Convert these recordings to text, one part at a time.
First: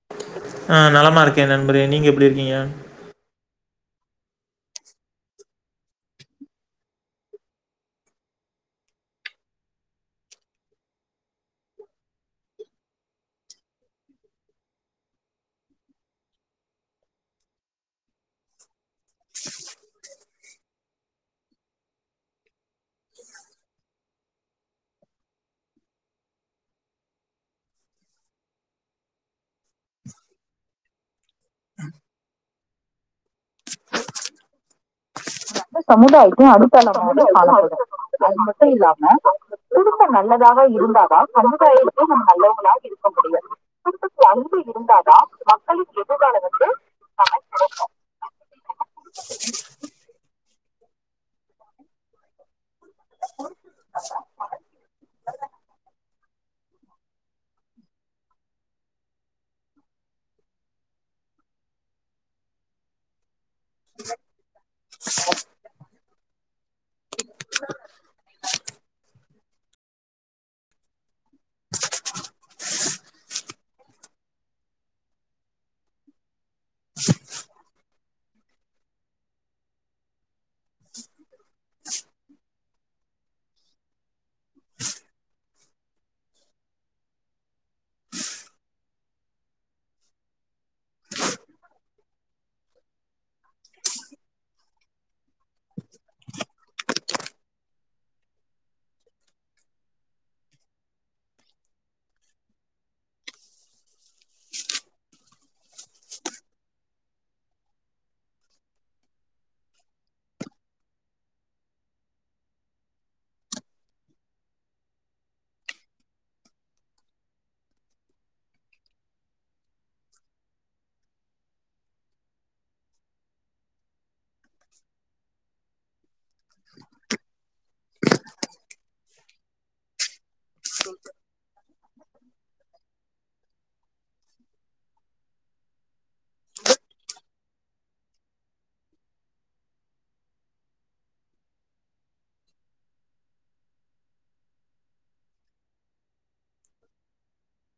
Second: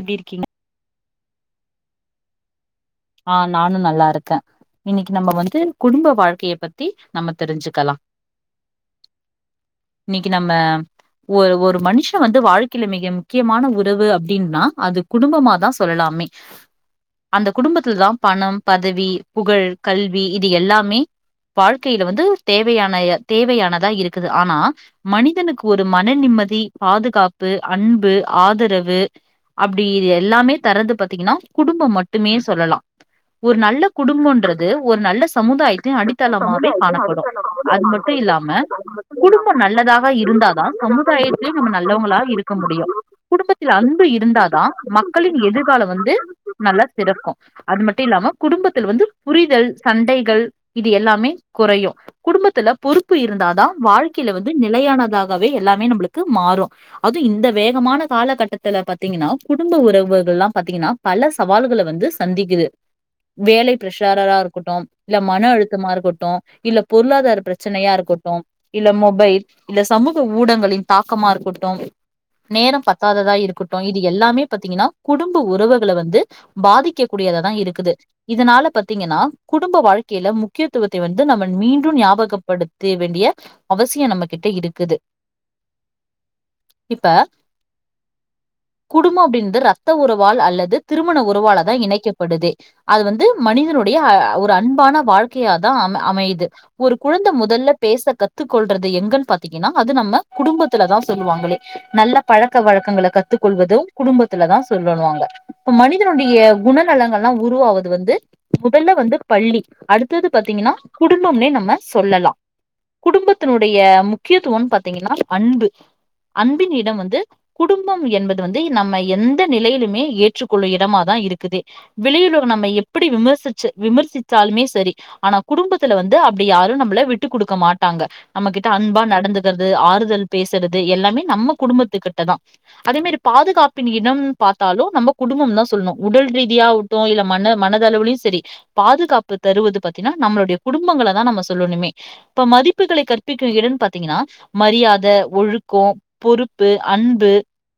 எப்டி இருக்கீங்க ஆ நலமா இருக்கே நண்பரே நீங்க எப்டி இருக்கீங்க ஆ நானு நல்லா இருக்கே இன்னிக்கி நம்ம வந்து குடும்ப வாழ்க்கைய பத்தி நம்ம தெரிஞ்சுக்கலா இன்னிக்கி நம்ம ஒரு ஒரு மனுஷ வந்து வாழ்க்கைல மிக முக்கியமான உறவு அப்டின்னா அது குடும்பமாதா சொல்லலாமே குடும்பத்துல தா பணம் பதவி புகழ் கல்வி இது எல்லாமே வாழ்க்கைல வந்து தேவையானய தேவையானதா இருக்குது ஆனா மனிதனுக்கு ஒரு மன நிம்மதி பாதுகாப்பு அன்பு ஆதரவு அப்டி இது எல்லாமே தர்ரது பாத்தீங்னா குடும்பம் மட் மட்டுமே சொல்லலா ஒரு நல்ல குடும்போன்றது ஒரு நல்ல சமுதாயத்தின் அடித்தளமாவே காணப்படோ அது மட்டோ இல்லாம குடும் ப நல்லதாக இருந்தாதா சமுதாயத்திலியு நம்ம நல்லவங்களா இருக்க முடியு குடும்பத் தில் அன்பு இருந்தா தா மக்களின் எதிர்காலோ வந்து நல்லா சிறக்கோ அது மட்டு இல்லாம குடும்பத்தில் வந்து புரிதல் சண்டைகள் இது எல்லாமே குறையு குடும்பத்துல பொறுப்பு இருந்தாதா வாழ்க்கையில வந்து நிலையானதாகவே எல்லாமே நம்புளுக்கு மாறு அதுவு இந்த வேகமான காலகட்டத்தில பாத்தீங்கனா குடும்ப உறவுகள்லா பாத்தீங்கன்னா பல சவால்கள வந்து சந்திக்குது வேல பிரஷாரரா இருக்கட்டு இல்ல மன அழுத்தமா இருக்கட்டு இல்ல பொருளாதார பிரச்சனையா இருக்கட்டு இல்ல மொபைல் இல்ல சமூக ஊடங்களின் தாக்கமா இருக்கட்டு நேரம் பத்தாததா இருக்கட் டு இது எல்லாமே பாத்தீங்கனா குடும்ப உறவுகள வந்து பாதிக்க கூடியததா இருக்குது இதனால பத்தீங்கன்னா குடும்ப வாழ்க்கையில முக்கியத்துவத்தை வந்து நம்ம மீண்டு ஞாபகப்படு த்தே வேண்டிய அவசிய நம்மகிட்ட இருக்குது இப்ப குடும்ப அப்டின்து ரத்த உறவால் அல்லது திருமண உறவாலதா இணைக்கப்படுதே அது வந்து மனிதனுடைய அ ஒரு அன்பான வாழ்க்கையாதா அம அமையுது ஒரு குழந்த முதல்ல பேச கத்துக்கொள்றது எங்கன் பாத்தீங்கன்னா அது நம்ம குடும்பத்துலதா சொல்வாங்ளே நல்ல பழக்க வழக்கங்கள கத்துக்கொள்வது குடும்பத்துல தா சொல்லணுவாங்க இப்ப மனி தனுடைய குணநலங்கள்லா உருவாவது வந்து முதல்ல வந்து பள்ளி அடுத்தது பாத்தீங்கன்னா குடும்பம்னே நம்ம சொல்லலா குடும்பத்துனுடைய முக்கியத்துவம் பாத்தீங்கன்னா அன்பு அன்பின் இடம் வந்து குடும்பம் என்பது வந்து நம்ம எந்த நிலையிலுமே ஏற்றுக்கொள்ள எடமாதா இருக்குது வெளியுலக நம்ம எப்டி விமர்சிச்ச விமர்சிச்சாலுமே சரி ஆனா குடும்பத்துல வந்து அப்டி யாரு நம்ள விட்டு குடுக்க மாட்டாங்க நம்மகிட்ட அன்பா நடந்துகிறது ஆறுதல் பேசுறது எல்லாமே நம்ம குடும்பத்துக்கிட்ட தா அதே மாரி பாதுகாப்பின் இடம் பாத்தாலு நம்ப குடும்பம் தா சொல்ணு உடல் ரீதியாவட்டு இல்ல மன மனதளவுலையு செரி பாதுகாப்பு தருவது பத்தீன்னா நம்மளுடைய குடும்பங்கள தா நம்ம சொல்லணுமே இப்ப மதிப்புகளை கற்பிக்கு இடன் பாத்தீங்கனா மரியாத ஒழுக்கோ பொறுப்பு அன்பு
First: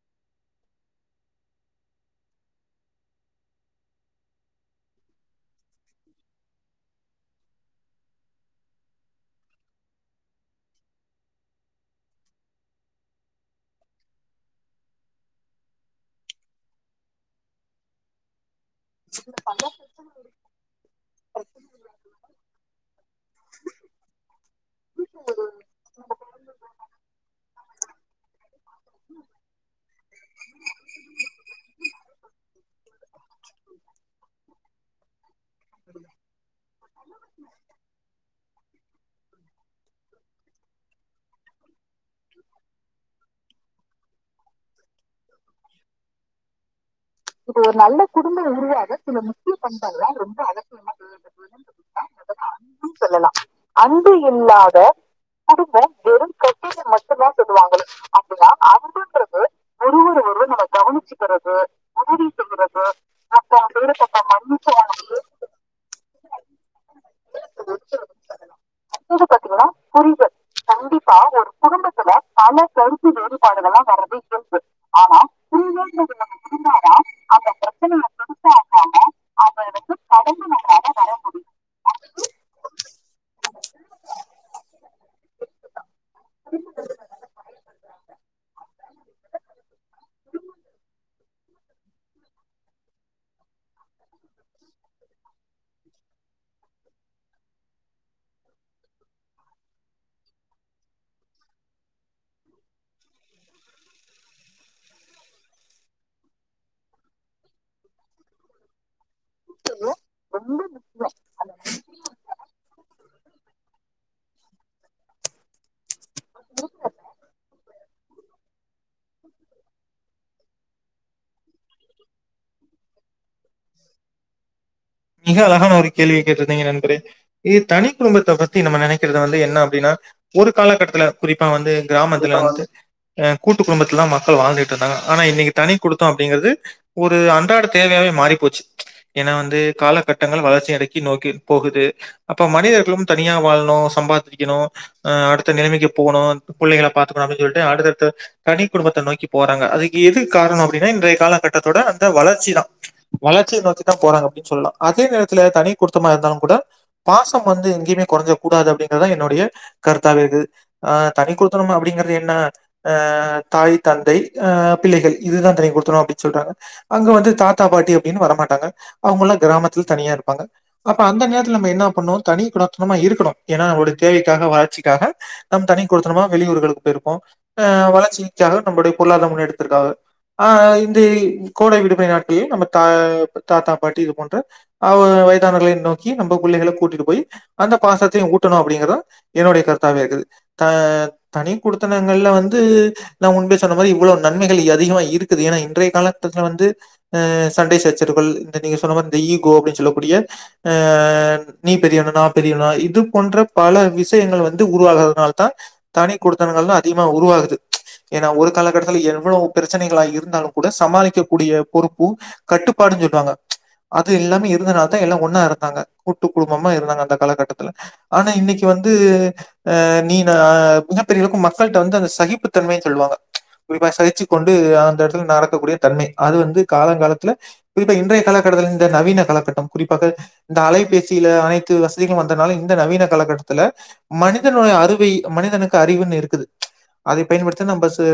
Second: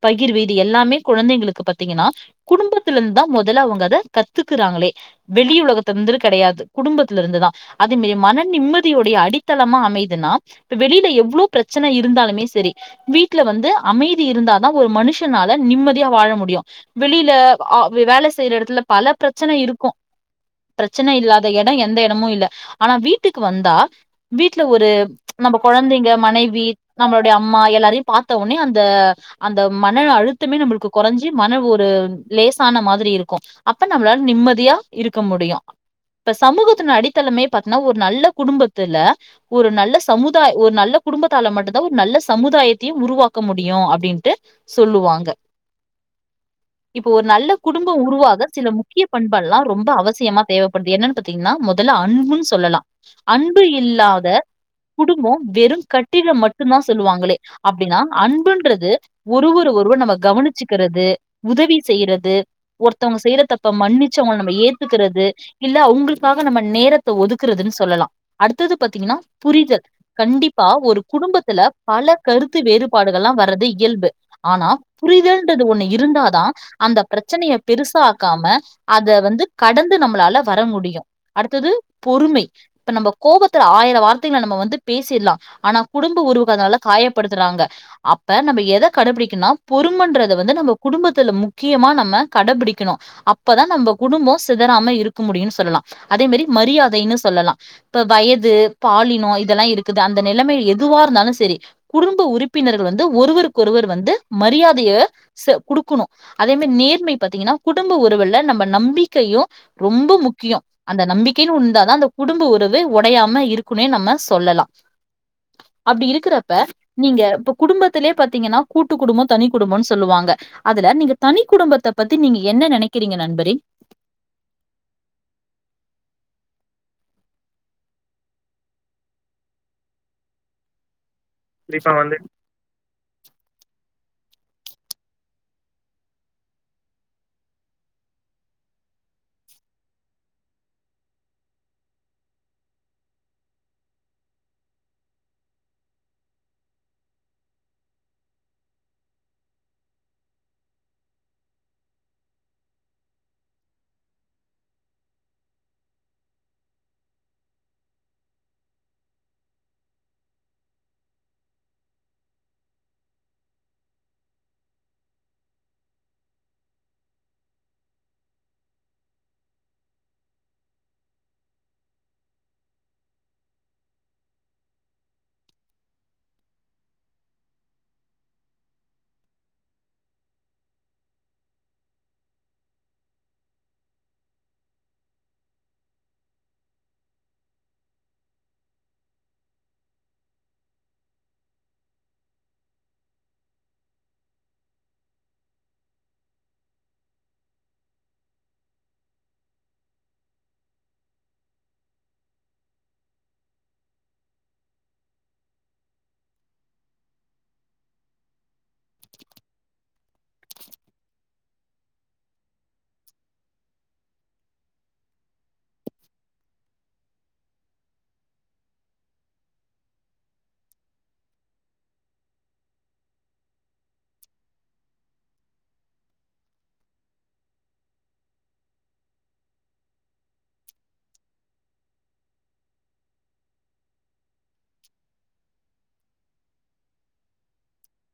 பகிர்வு இது எல்லாமே குழந்தைங்களுக்கு பாத்தீங்கனா குடும்ப த்துல இந்து தா முதல அவுங்க அத கத்துக்குறாங்களே வெளி உலகத்துலந்ரு கிடையாது குடும்பத்துலருந்துதா அதுமே மன நிம்மதியுடைய அடித்தளமா அமையுதுனா இப்ப வெளியில எவ்ளோ பிரச்சன இருந்தாலுமே செரி வீட்ல வந்து அமைதி இருந்தாதா ஒரு மனுஷனால நிம்மதியா வாழ முடியு வெளில அ வேல செய்ற எடத்துல பல பிரச்சன இருக்கு பிரச்சன இல்லாத எடோ எந்த எடமு இல்ல ஆனா வீட்டுக்கு வந்தா வீட்ல ஒரு நம்ம குழந்தைங்க மனைவி நம்மளோடைய அம்மா எல்லாரையு பாத்த ஒடனே அந்த அந்த மன அழுத்தமே நம்மளுக்கு குறஞ்சு மன ஒரு லேசான மாதிரி இருக்கு அப்ப நம்ளால நிம்மதியா இருக்க முடியு இப்ப சமூகத்தின் அடித்தளமே பாத்தீன்னா ஒரு நல்ல குடும்பத்துல ஒரு நல்ல சமுதாய ஒரு நல்ல குடும்பத்தால மட்டுதா ஒரு நல்ல சமுதாயத்தையு உருவாக்க முடியு அப்டின்ட்டு சொல்லுவாங்க இப்போ ஒரு நல்ல குடும்போ உருவாக சில முக்கிய பண்பெல்ல ரொம்ப அவசியமா தேவப்படுது என்னன் பாத்தீங்கன்னா முதல அன்புன் சொல்லலா அன்பு இல்லாத குடும்போ வெறு கட்டிட மட் டுந்தா சொல்லுவாங்களே அப்டின்னா அன்புன்றது ஒருவர ஒருவர் நம்ம கவனிச்சுக்றது உதவி செய் ய்யறது ஒருத்தவுங்க செய்ற தப்ப மன்னிச்சு அவுங்கள நம்ம ஏத்துக்கிறது இல்ல அவுங்களுக்காக நம்ம நேரத்த ஒதுக்குறதுனு சொல்லலா அடுத்தது பாத்தீங்கன்னா புரிதல் கண்டிப்பா ஒரு குடும்பத்துல பல கருத்து வேறுபாடுகள்லா வர்றது இயல்பு ஆனா புரிதல்ன்றது ஒண்ணு இருந்தா தா அந்த பிரச்சனய பெருசாக்காம அத வந்து கடந்து நம்மளால வர முடியு அடுத்தது பொறுமை இப்ப நம்ம கோபத்துல ஆயிர வார்த்தைகள நம்ம வந்து பேசிலா அனா குடும்ப உறவுகள்னால காயப்படுத்துறாங்க அப்ப நம்ம எத கடபிடிக்கனா பொறுமன்றத வந்து நம்ம குடும்பத்துல மு முக்கியமா நம்ம கடபிடிக்கணு அப்பதா நம்ம குடும்போ சிதறாம இருக்க முடியுனு சொல்லலா அதே மாரி மரியாதைனு சொல்லலா இப்ப வயது பாலினோ இதெல்லா இருக்குது அந்த நிலமை எதுவா இருந்தாலு செரி குடும்ப உறுப்பினர்கள் வந்து ஒருவருக்கொருவர் வந்து மரியாதைய செ குடுக்கணு அதே மாரி நேர்மை பாத்தீங்கன்னா குடும்ப உறவுல நம்ம நம்பிக்கையு ரொம்ப முக்கியோ அந்த நம்பிக்கைனு ஒன்னு இருந்தாதா அந்த குடும்ப உறவு ஒடையாம இருக்குன்னே நம்ம சொல்லலா அப்டி இருக்கிறப்ப நீங்க இப்ப குடும்பத் லே பாத்தீங்கன்னா கூட்டு குடும்போ தனி குடும்போனு சொல்லுவாங்க அது இதுல நீங்க தனி குடும்பத்த பத்தி நீங்க என்ன நெனைக்கிறீங்க நண்பரே மிக அழகான ஒரு கேள்விய கேட்டிருந்தீங்க நண்பறே இது தனி குடும்பத்த பத்தி நம்ம நெனைக்கிறது வந்து என்ன அப்டினா ஒரு காலகட்டத்துல குறிப்பா வந்து கிராமத்துல வந்து அ கூட்டு குடுபத்துல்ல தா மக்கள் வாழ்ந்துட்டு இருந்தாங்க ஆனா இன்னைக்கு தனி குடுத்தோ அப்டிங்கிறது ஒரு அன்றாட தேவையாவே மாறிப் போச்சு ச் ஏன்னா வந்து காலகட்டங்கள் வளர்ச்சி அடக்கி நோக்கி போகுது அப்ப மனிதர்களும் தனியா வாழணு சம்பாதிக்கணு அ அடுத்த நிலமைக்கு போணு புள்ளைங்கள பாத்துக்கணு அப்டினு சொல்லிட்டு அடுத்தடுத்த தனி குடும்பத்த நோக்கி போறாங்க அதுக்கு எது காரணோ அப்டினா இன்றைய காலகட்டத்தோட அந்த வளர்ச்சி தா வளர்ச்சிய நோக்கித்தா போறாங்க அப்டின் சொல்லலா அதே நேரத்துல தனி குடுத்தமா இருந்தாலு கூட பாசம் வந்து எங்கேயுமே குறஞ்சுற கூடாது அப்டிங்கிறது தா என்னுடைய கருத்தாகுது ஆ தனி குடுத்தத்தனோ அப்டிங்கறது என்ன அ தாய் தந்தை ஆ பிள்ளைகள் இதுதா தனி குடுத்தணு அப்டினு சொல்றாங்க அங்க வந்து தாத்தா பாட்டி அப்டினு வரமாட்டாங்க அவுங்கெல்லா கிராமத்துல தனியா இருப்பாங்க அப்ப அந்த நேரத்துல நம்ம என்ன பண்ணுவோ தனி குடாத்தனமா இருக்கணு ஏன்னா நம்மோடைய தேவைக்காக வளர்ச்சிக்காக நம் தனி குடுத்தணுமா வெளியூர்களுக்கு போயிருப்போ அ வளர்ச்சிக்காக நம்முடைய பொருளாதார முன்னேற்றத்ர்க்காங்க ஆ இந்த கோடை விடுமுறை நாட்கள்ள நம்ம த தாத்தா பாட்டி இது போன்ற அவ் வயதானவர்களை நோக்கி நம்ம புள்ளைகள கூட்டிட்டு போய் அந்த பாசத்தயு ஊட்டணு அப்டிங்கறதா என்னுடைய கருத்தாவே இருக்குது த தனி குடுத்தனங்கள்ல வந்து நா முன்பே சொன்ன மாரி இவ்ளோ நன்மைகள் அதிகமா இருக்குது ஏன்னா இன்றைய காலட்டத்துல வந்து அ சண்டை சச்சரவுகள் இந்த நீங்க சொன்ன மாரி இந்த ஈகோ அப்டின் சொல்லக்கூடிய அ நீ பெரியவனா நா பெரியவனா இது போன்ற பல விஷயங்கள் வந்து உருவாகறதுனால தா தனி குடுத்தனங்கள்லா அதிகமா உருவாகுது ச் ஏன்னா ஒரு காலகட்டத்துல எவ்ளோவு பிரச்சனைகளா இருந்தாலு கூட சமாளிக்க கூடிய பொறுப்பு கட்டுப்பாடுன் சொல்றாங்க அது இல்லாம இருந்தனால தா எல்லா ஒன்னா இருந்தாங்க கூட்டு குடும்பமா இருந்தாங்க அந்த காலகட்டத்துல ஆனா இன்னைக்கு வந்து அ நீ ந மிகப்பெரிய அளக்கு மக்கள்கிட்ட வந்து அந்த சகிப்பு தன்மைன்னு சொல்லுவாங்க ச் குறிப்பா சகிச்சு கொண்டு அந்த எடத்துல நடக்கக்கூடிய தன்மை அது வந்து காலங்காலத்துல குறிப்பா இன்றைய காலகட்டத்த இந்த நவீன காலகட்டம் குறிப்பாக இந்த அலைபேசியில அனைத்து வசதிகளு வந்தனால இந்த நவீன காலகட்டத்துல மனிதனோட அறிவி மனிதனுக் அறிவுன்னு இருக்குது ச் அத பயன்படுத்த நம்மசு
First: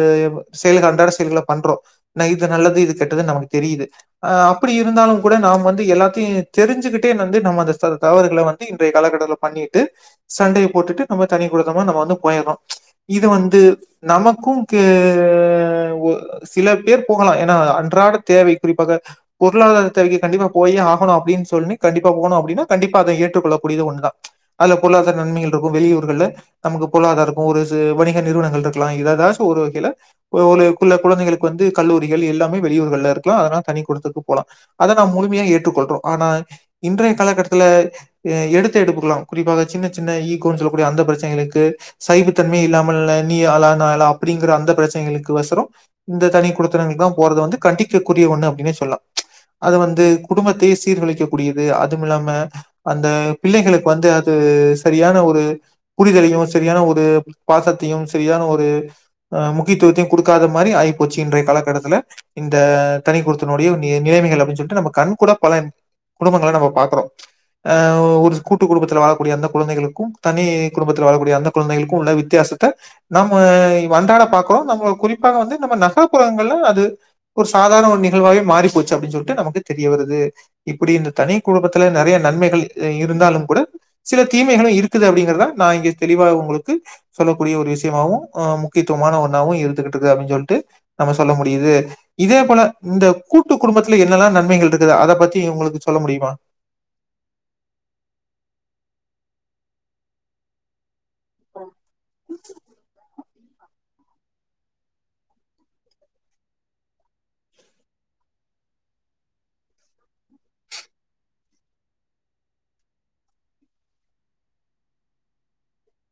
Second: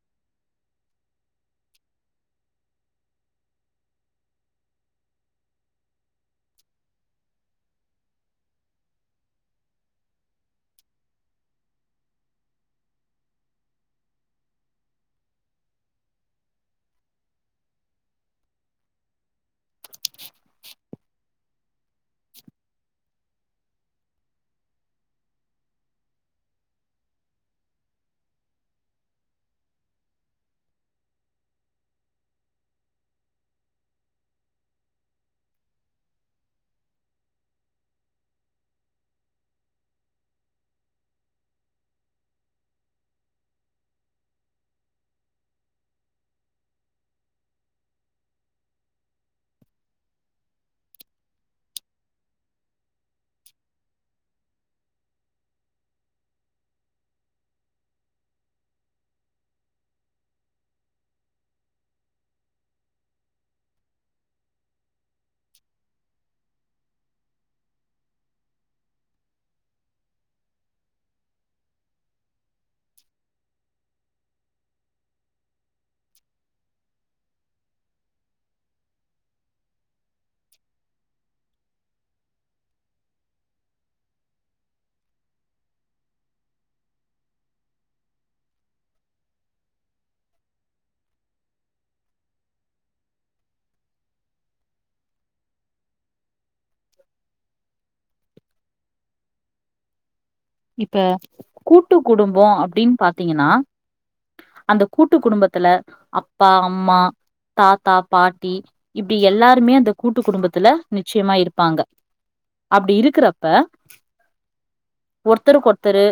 செயல்கள் அன்றாட செயல்கள பண்றோ ந இது நல்லது இது கெட்டதுன்னு நமக்கு தெரியுது ஆ அப்டி இருந்தாலு கூட நாம் வந்து எல்லாத்தை தெரிஞ்சுகிட்டே வந்து நம்ம அந்த தவறுகள வந்து இன்றைய காலகட்டத்துல பண்ணிட்டு சண்டைய போட்டுட்டு நம்ம தனி குடுத்தமா நம்ம வந்து போயறோ இது வந்து நமக்கும் கே சில பேர் போகலா ஏனா அன்றாட தேவை குறிப்பாக பொருளாதார தவிக்கி கண்டிப்பா போயே ஆகணு அப்டின்னு சொன்னி கண்டிப்பா போனு அப்டின்னா கண்டிப்பா அத ஏற்றுக்கொள்ளக்கூடியது ஒன்னுதா அதுல பொருளாதார நன்மைகள் இருக்கு வெளியூர்கள்ல நமக்கு பொருளாதார இருக்கு ஒரு சி வணிக நிறுவனங்கள் இருக்கலா ஏதாச்சு ஒரு வகைல ஒருளுக்குள்ள கொழந்தைங்களுக் வந்து கல்லூரிகள் எல்லாமே வெளியூர்கள்ல இருக்கலா அதனா தனி குடுத்துக்கு போலா அத நாம் முழுமையா ஏற்றுக்கொள்றோ ஆனா இன்றைய காலகட்டத்துல ஹ எடுத்த எடுப்புக்கலா குறிப்பா சின்ன சின்ன ஈகோன்னு சொல்லக்கூடிய அந்த பிரச்சனைகளுக்கு சைப்பு தன்மை இல்லாமல்ல நீ ஆளா ந ஆளா அப்டிங்கிற அந்த பிரச்சனைகளுக்கு வசரம் இந்த தனி குடுத்தனங்களுக்கு தா போறது வந்து கண்டிக்கக்குரிய ஒண்ணு அப்டின்னே சொல்லலா அது வந்து குடும்பத்தையே சீர்கழிக்க கூடியது அதும் இல்லாம அந்த பிள்ளைகளுக்கு வந்து அது சரியான ஒரு புரிதலையு சரியான ஒரு பாசத்தையு சரியான ஒரு அ முக்கியத்துவத்தையு குடுக்காத மாரி ஆயிப்போச்சு இன்றைய காலகட்டத்துல இந்த தனிக்குடுத்தனுடைய நிலமைகள்ல னு சொட்டு நம்ம கண் கூட பல குடும்பங்கள நம்ம பாக்குறோ ஹ ஒரு கூட்டு குடும்பத்தில வாழக்கூடிய அந்த கொழந்தைகளுக்கு தனி குடும்பத்தில வாழக்கூடிய அந்த கொழந்தைகளுக் உள்ள வித்தியாசத்த நம்ம வன்றாட பாக்குறோ நம்ம குறிப்பாக வந்து நம்ம நகரப்புறங்கள்ல அது ஒர் சாதாண ஒரு நிகழ்வாவே மாறி போச்சு அப்டின் சொல் ட்டு நமக்கு தெரிய வருது இப்டி இந்த தனி குடும்பத்துல நெறைய நன்மைகள் இருந்தாலு கூட சில தீமைகளு இருக்குது அப்டிங்கறத நா இங்க தெளிவா உங்களுக் சொல்லக்கூடிய ஒரு விஷயமாவு ஆ முக்கியத்துவமான ஒன்னாவு இருந்துகிட்டு இருக்கு அப்டின்னு சொல்ட்டு நம்ம சொல்ல முடியுது இதே போல இந்த கூட்டு குடும்பத் என்னெல்லா நன்மைகள் இருக்குது அத பத்தி உங்ளுக்கு சொல்ல முடியுமா இப்ப கூட்டு குடும்போ அப்டின்னு பாத்தீங்கனா அந்த கூட்டு குடும்பத்துல அப்பா அம்மா தாத்தா பாட்டி இப்டி எல்லாருமே அந்த கூட்டு குடும்பத்துல நிச்சயமா இருப்பாங்க அப்டி இருக்கறப்ப ஒருத்தருக் ஒருத்தரு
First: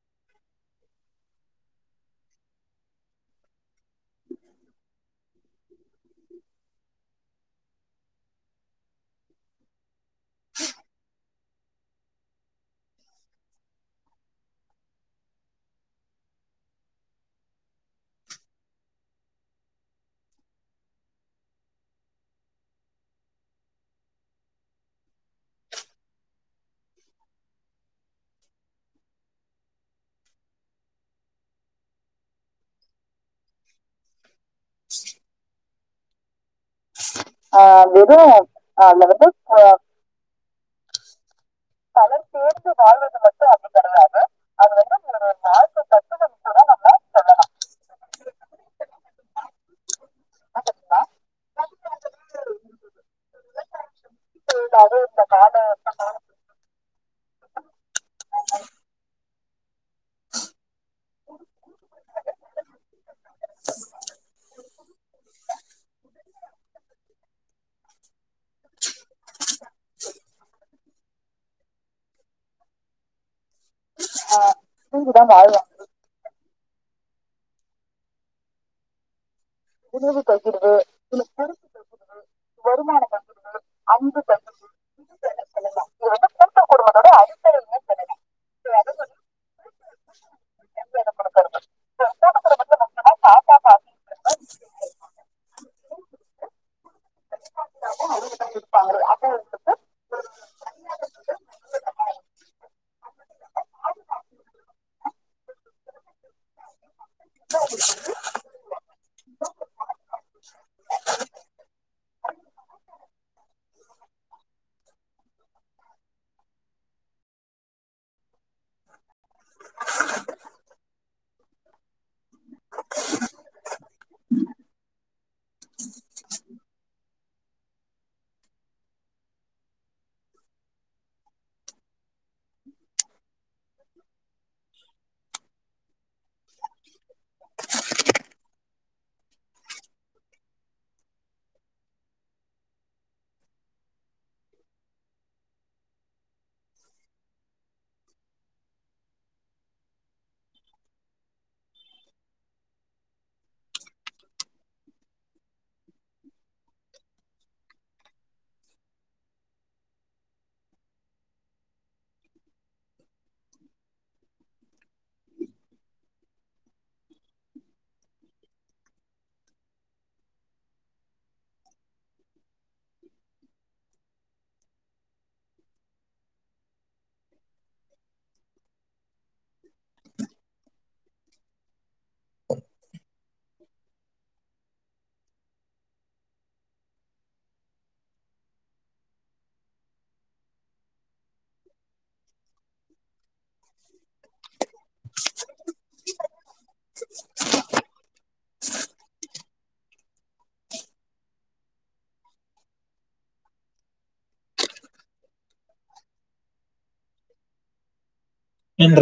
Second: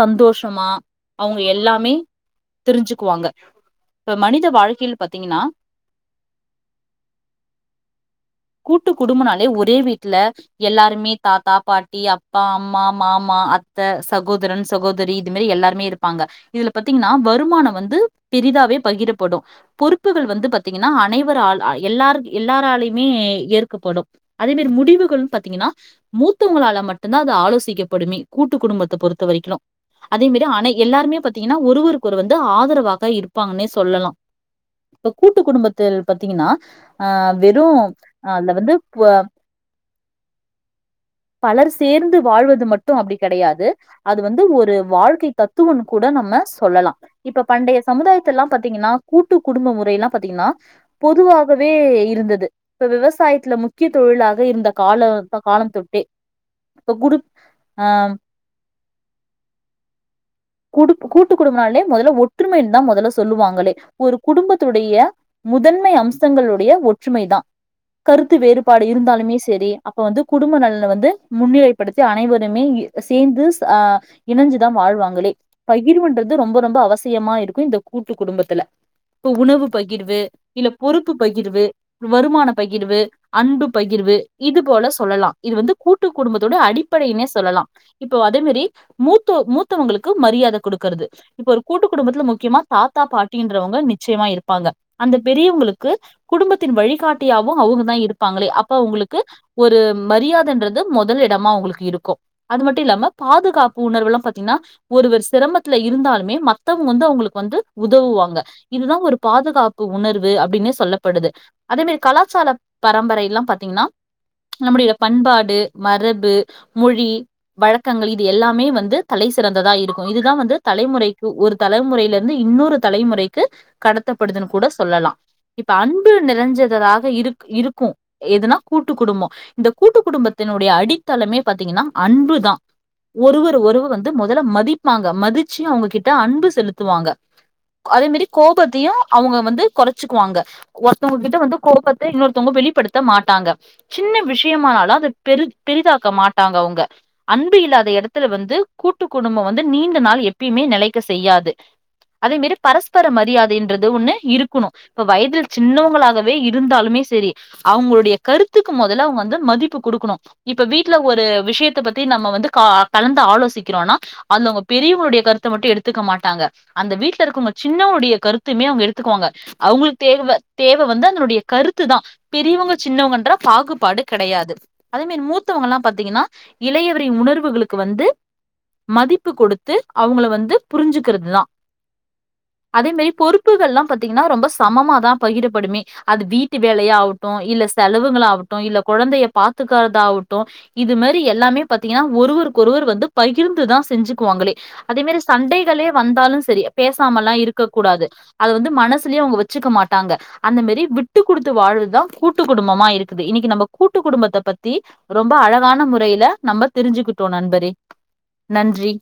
சந்தோஷமா அவங்க எல்லாமே தெரிஞ்சுக்குவாங்க இப்ப மனித வாழ்கையில் பாத்தீங்கனா கூட்டு குடும்பனாலே ஒரே வீட்ல எல்லாருமே தாத்தா பாட்டி அப்பா அம்மா மாம் மா அத்த சகோதரன் சகோதரி இது மாரி எல்லாருமே இருப்பாங்க இதுல பத்தீங்கனா வருமான வந்து பெரிதாவே பகிரப்படு பொறுப்புகள் வந்து பாத்தீங்கன்னா அனைவரால் எல்லார் எல்லாராலயுமே ஏற்கப்படு அதே மாரி முடிவுகள்ன்னு பாத்தீங்கனா மூத்தவங்களால மட்டுதா அது ஆலோசிக்கப்படுமே கூட்டு குடும்பத்த பொறுத்த வரைக்கு அத மாரி ஆனா எல்லாருமே பாத்தீங்கனா ஒருவருக்கொருவர் வந்து ஆதரவாக இருப்பாங்கனே சொல்லலா இப்போகூட்டு குடும்பத்தில் பத்தீங்கனா அஹ் வெறு அ அதுல வந்து பூவப் பலர் சேர்ந்து வாழ்வது மட் டியாது வந்து ஒரு வாழ்க்கை தத்துவோன்னு கூட நம்ம சொல்லலா இப்போபண்டைய சமுதாயத்த எல்லா பாத்தீங்கன்னா கூட்டு குடும்ப முறைல்லா பாத்தீங்கன்னா பொதுவாகவே இருந்தது இப்போ விவசாயத்துல முக்கிய தொழிலா இருந்த கால காலம் தொட்டே இப்ப குடு அ குடுக கூட்டு குடும்னாலே மொதல்ல ஒற்றுமை தா மொதல்ல சோ சொல்லுவாங்களே ஒரு குடும்பத்துடைய முதன்மை அம்சங்களுடைய ஒற்றுமை தா கருத்து வேறுபாடு இருந்தாலுமே சேரி அப்ப வந்து குடும்ப நலன வந்து முன்னிலைப்படுத்தி அனைவருக் மே சேந்து ச அ இணஞ்சிதா வாழ்வாங்களே பை உயிர் பண்றது ரொம்ப ரொம்ப அவசியமா இருக்கும் இந்த கூட்டு குடும்பத்துல உணவு பகிர்வு இல்ல பொறுப்பு பகிர்வு வருமான பகிர்வு அன்பு பகிர்வு இது போல சொல்லலா இது வந்து கூட்டு குடும்பத்தோட அடிப்படையினே சொ சொல்லலா இப்போ அதே மாரி மூத்தோ மூத்தவங்களுக்கு மரியாத குடுக்கறது இப்போ ஒரு கூட்டு குடும்பத்துல முக்கியமா தாத்தா பாட்டின்றவங்க நிச்சயமா இருப்பாங்க அந்த பெரியவங்களுக்கு குடும்பத்தின் வழிகாட்டியாவு அவங்க தா இருப்பாங்களே அப்ப அவங்களுக்கு ஒரு மரியாதன்றது மோதல் இடமா உங்களுக்கு இருக்கோ அது மட்டு இல்லாம பாதுகாப்பு உணர்வல்லா பாத்தீங்கன்னா ஒருவர் சிரமத்துல இருந்தாலுமே மத்தவங்க வந்து அவங்களுக்கு வந்து உதவுவாங்க இதுதா ஒரு பாதுகாப்பு உணர்வு அப்டின்னே சொல்லப்படுது அதே மரி கலாச்சாலப் பரம்பரைல்லா பாத்தீங்கன்னா நம்முடைய பண்பாடு மரபு மொழி வழக்கங்கள் இது எல்லாமே வந்து தலை சிறந்ததா இருக்கோ இதுதா வந்து தலைமுறைக் ஒ ஒரு தலமுறைலந்து இன்னொரு தலைமுறைக்கு கடத்தப்படுதுன்னு கூட சொல்லலா இப்ப அன்பு நிறஞ்சததாக இரு இருக்கோ எதுனா கூட்டு குடும்போ இந்த கூட்டு குடும்பத்தினுடைய அடித்தளமே பாத்தீங்கன்னா அன்புதா ஒருவர் ஒருவ வந்து முதல்ல மதிப்பாங்க மதிச்சு அவங்ககிட்ட அன்பு செலுத்துவாங்க அதே மாரி கோபத்தையு அவங்க வந்து கொறச்சுக்குவாங்க ஒருத்தவங்க கிட்ட வந்து கோவத்த இன்னொருத்தவங்க வெளிப்படுத்த மாட்டாங்க சின்ன விஷயமானாலோ அத பெரு பெரிதாக்க மாட்டாங்க அவங்க அன்பு இல்லாத எடத்துல வந்து கூட்டு குடும்போ வந்து நீண்ட நாள் எப்பயுமே நிலைக்க செய்யாது அதே மரி பரஸ்பர மரியாதைன்றது ஒண்ணு இருக்கணு இப்ப வயதில் சின்னவங்களாகவே இருந்தாலுமே சேரி அவங்களுடைய கருத்துக்கு மொதல்ல அவங்க வந்து மதிப்பு குடுக்கணு இப்ப வீட்ல ஒரு விஷயத் த்த பத்தி நம்ம வந்து கா கலந்து ஆலோசிக்கறோனா அதுங்க பெரியவங்களுட கருத்த மட்டு எடுத்துக்க மாட்டாங்க அந்த வீட்ல இருக்கவங்க சின்னவுடைய கருத்துமே அவங்க எடுத்துக்குவாங்க அவ்ளுக்கு தேவ தேவ வந்து அதனுடைய கருத்து தா பெரியவங்க சின்னவங்கன்ற பாகுபாடு கடையாது அதே மரி மூத்தவங்க எல்லா பாத்தீங்கன்னா இளையவரி உணர்வுளுக்கு வந்து மதிப்பு கொடுத்து அவங்கள வந்து புரிஞ்சுக்குறதுதா அதே மரி பொறுப்புகள்லா பாத்தீங்கன்னா ரொம்ப சமமாதா பகிரப்படுமே அது வீட்டு வேலையாவட்டோ இல்ல செலவுங்கள் ஆவட்டோ இல்ல கொழந்தைய பாத்துக்கறது ஆவட்டோ இது மரி எல்லாமே பாத்தீங்கன்னா ஒருவருக் ஒருவர் வந்து பகிர்ந்துதா செஞ்சுக்குவாங்களே அதே மரி சண்டைகளே வந்தாலு சேரி பேசாமல்லா இருக்க கூடாது அத வந்து மனசுலயு அவங்க வச்சுக்க மாட்டாங்க அந்த மாரி விட்டு கொடுத்து வாழ்வதுதா கூட்டு குடும்பமா இருக்குது இன்னைக்கு நம்ம கூட்டு குடும்பத்த பத்தி ரொம்ப அழகான முறைல நம்ம தெரிஞ்சுக்கிட்டோ நண்பரே நன்றி